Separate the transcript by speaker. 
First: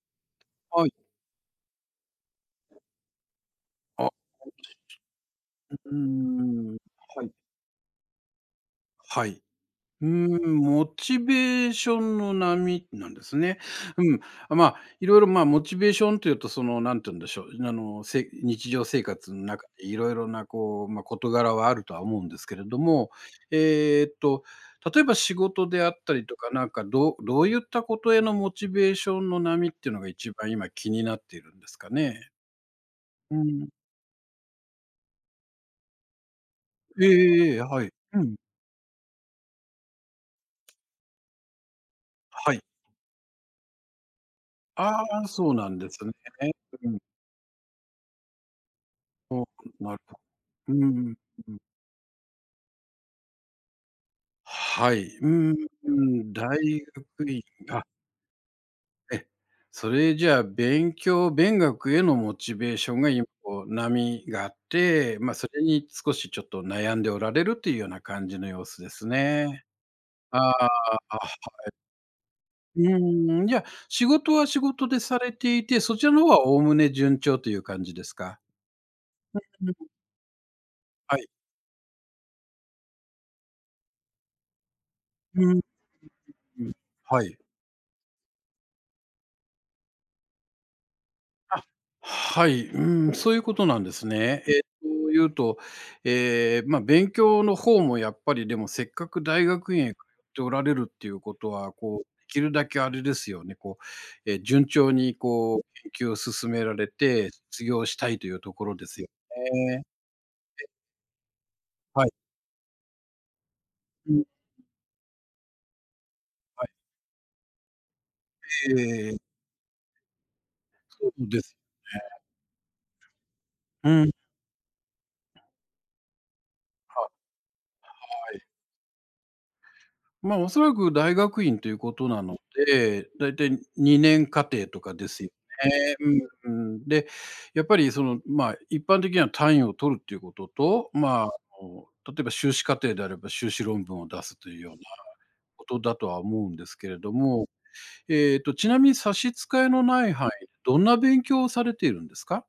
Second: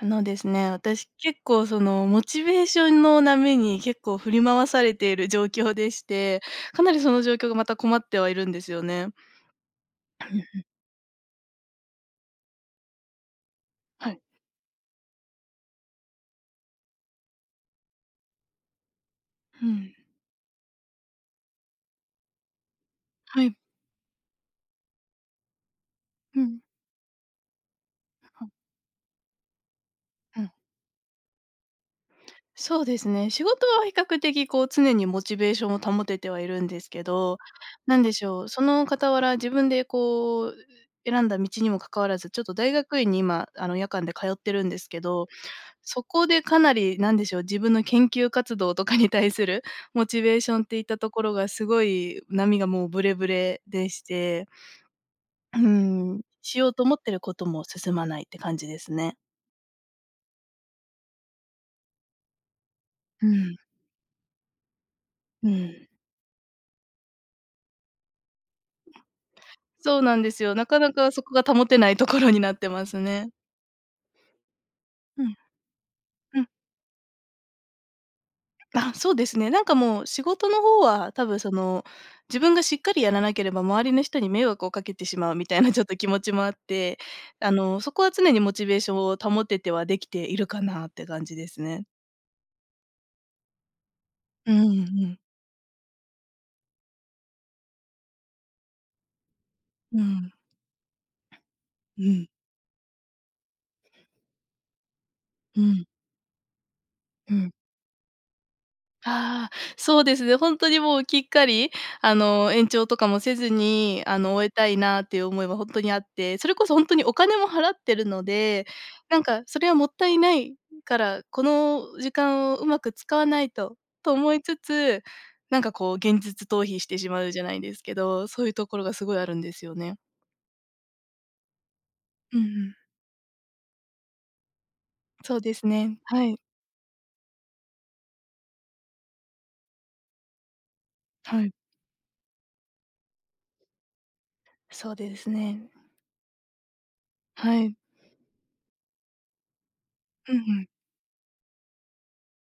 Speaker 1: あのですね、
Speaker 2: はい。
Speaker 1: 私結構そのモチベー
Speaker 2: [unintelligible]
Speaker 1: ションの波に結
Speaker 2: あ。
Speaker 1: 構振り回されている状況
Speaker 2: [unintelligible] う
Speaker 1: で
Speaker 2: うー
Speaker 1: して、
Speaker 2: ん、
Speaker 1: かなりそ
Speaker 2: は
Speaker 1: の
Speaker 2: い。
Speaker 1: 状況がまた困ってはいるんですよね。
Speaker 2: はい。うー
Speaker 1: ふん
Speaker 2: ん、
Speaker 1: ふん。
Speaker 2: モチベーションの波なんですね。
Speaker 1: は
Speaker 2: う
Speaker 1: い。
Speaker 2: ん、あ、まあ、いろいろ、まあ、モチベーションっていうとそのなんて言うんでしょう、あの、せい日常生活ん
Speaker 1: ふ
Speaker 2: 中で
Speaker 1: ん。
Speaker 2: いろいろな、こう、ま、事柄はあるとは思うんですけれども、
Speaker 1: はい。
Speaker 2: えっと、例えば仕事であったりと
Speaker 1: ふ
Speaker 2: か
Speaker 1: ん。
Speaker 2: なんかどうどういったことへの
Speaker 1: は
Speaker 2: モ
Speaker 1: ん。
Speaker 2: チベーションの波ってのが一
Speaker 1: ふ
Speaker 2: 番
Speaker 1: ん。
Speaker 2: 今気になっているんですかね。
Speaker 1: そうですね。
Speaker 2: う
Speaker 1: 仕事
Speaker 2: ん。
Speaker 1: は比較的こう常にモチベーションを保ててはいるんですけ
Speaker 2: ええ
Speaker 1: ど、
Speaker 2: ええええ。あ、はい。
Speaker 1: 何で
Speaker 2: う
Speaker 1: し
Speaker 2: ん。
Speaker 1: ょう、その傍ら自分でこう、うう選んだ道にもかかわらず、ちょっと
Speaker 2: はい。
Speaker 1: 大学院に今あの夜間で通ってるんですけ
Speaker 2: あ
Speaker 1: ど、
Speaker 2: あ、そうなんです
Speaker 1: そ
Speaker 2: ね。
Speaker 1: こでかな
Speaker 2: う
Speaker 1: り
Speaker 2: ん。
Speaker 1: 何でしょう、自分の研究活動とかに対
Speaker 2: ほう、
Speaker 1: する
Speaker 2: くんなる
Speaker 1: モ
Speaker 2: ほ
Speaker 1: チベーションっ
Speaker 2: う
Speaker 1: て
Speaker 2: ん
Speaker 1: いっ
Speaker 2: う
Speaker 1: たと
Speaker 2: ん。
Speaker 1: ころが
Speaker 2: うん。
Speaker 1: すごい波がもうブレブレでして
Speaker 2: はい。うー
Speaker 1: うーん。
Speaker 2: ん、大
Speaker 1: しようと思っている
Speaker 2: 学
Speaker 1: こ
Speaker 2: 院
Speaker 1: とも
Speaker 2: あ
Speaker 1: 進まないって感じですね。
Speaker 2: え、それじゃあ勉強、勉学へのモチベーションが一
Speaker 1: ふん。
Speaker 2: 歩波があって、ま、そ
Speaker 1: う
Speaker 2: れに
Speaker 1: ん。
Speaker 2: 少しちょっと悩んでおられるというような感じの様子ですね。
Speaker 1: そうなんで
Speaker 2: あ
Speaker 1: すよ。な
Speaker 2: あ。
Speaker 1: かなか
Speaker 2: あ、は
Speaker 1: そこが保
Speaker 2: い。
Speaker 1: てないところになって
Speaker 2: う
Speaker 1: ますね。
Speaker 2: ーん、じゃ、仕事は仕事でさ
Speaker 1: う
Speaker 2: れ
Speaker 1: ん。
Speaker 2: ていて、そちらの方
Speaker 1: うん。
Speaker 2: は概ね順調という感じですか。
Speaker 1: あ、そうですね。なんか
Speaker 2: [unintelligible]
Speaker 1: もう仕事の方は
Speaker 2: はい。
Speaker 1: 多分その、自分がしっかりやらなければ周りの人に迷惑をかけてしまう
Speaker 2: う
Speaker 1: み
Speaker 2: ん。
Speaker 1: た
Speaker 2: うう
Speaker 1: いなちょっと気持ちもあっ
Speaker 2: うん。
Speaker 1: て、
Speaker 2: はい。
Speaker 1: あのそこは常にモチベーションを保ててはできているかなって感じです
Speaker 2: あ、
Speaker 1: ね。
Speaker 2: はい。うーん、そういうことなんですね。
Speaker 1: うん
Speaker 2: え、と
Speaker 1: うん。
Speaker 2: 言うと、え、ま、勉強の方もやっぱりでもせっかく大学院へ
Speaker 1: う
Speaker 2: か
Speaker 1: ん。
Speaker 2: っておられるっていうことは
Speaker 1: う
Speaker 2: こう
Speaker 1: ん。
Speaker 2: きるだけあれですよね、こう、え、順調にこ
Speaker 1: う
Speaker 2: う
Speaker 1: ん。
Speaker 2: 研究を進められて、
Speaker 1: うん。
Speaker 2: 卒業したいというところですよ
Speaker 1: ああ、
Speaker 2: ね。
Speaker 1: そうですね、ほん
Speaker 2: え。
Speaker 1: とにもうきっかり、
Speaker 2: はい。
Speaker 1: あの、延長とかもせずに、
Speaker 2: うん。
Speaker 1: あの終え
Speaker 2: う
Speaker 1: たいなっていう思いはほんとにあって、それ
Speaker 2: は
Speaker 1: こ
Speaker 2: い。
Speaker 1: そほんとにお金も払ってるので、
Speaker 2: ええええ、え。
Speaker 1: なんかそれはもったいない、ん、か
Speaker 2: そう
Speaker 1: ら、
Speaker 2: で
Speaker 1: こ
Speaker 2: す
Speaker 1: の時
Speaker 2: ね。
Speaker 1: 間をうまく使わないと、
Speaker 2: うん。
Speaker 1: と思いつつ、なんかこう現実逃避して
Speaker 2: は
Speaker 1: しまうじゃないですけど、
Speaker 2: あ。はい。
Speaker 1: そういうところがすごいあるんですよね。
Speaker 2: ま、おそらく大学院ということなの
Speaker 1: うんうん。
Speaker 2: で、だいたい二年課程とかですよ
Speaker 1: そうです
Speaker 2: ね。
Speaker 1: ね、はい。
Speaker 2: うんうん。で、やっぱりその、まあ、一般的には単位を取るっていうことと、まあ、あ
Speaker 1: はい。
Speaker 2: の例えば修士課程であれば修士論文を出すというような
Speaker 1: そうですね。
Speaker 2: ことだとは思うんですけれども、
Speaker 1: はい。
Speaker 2: えっとちなみに差し支えのない範囲
Speaker 1: うんうん。
Speaker 2: どんな勉強をされているんですか？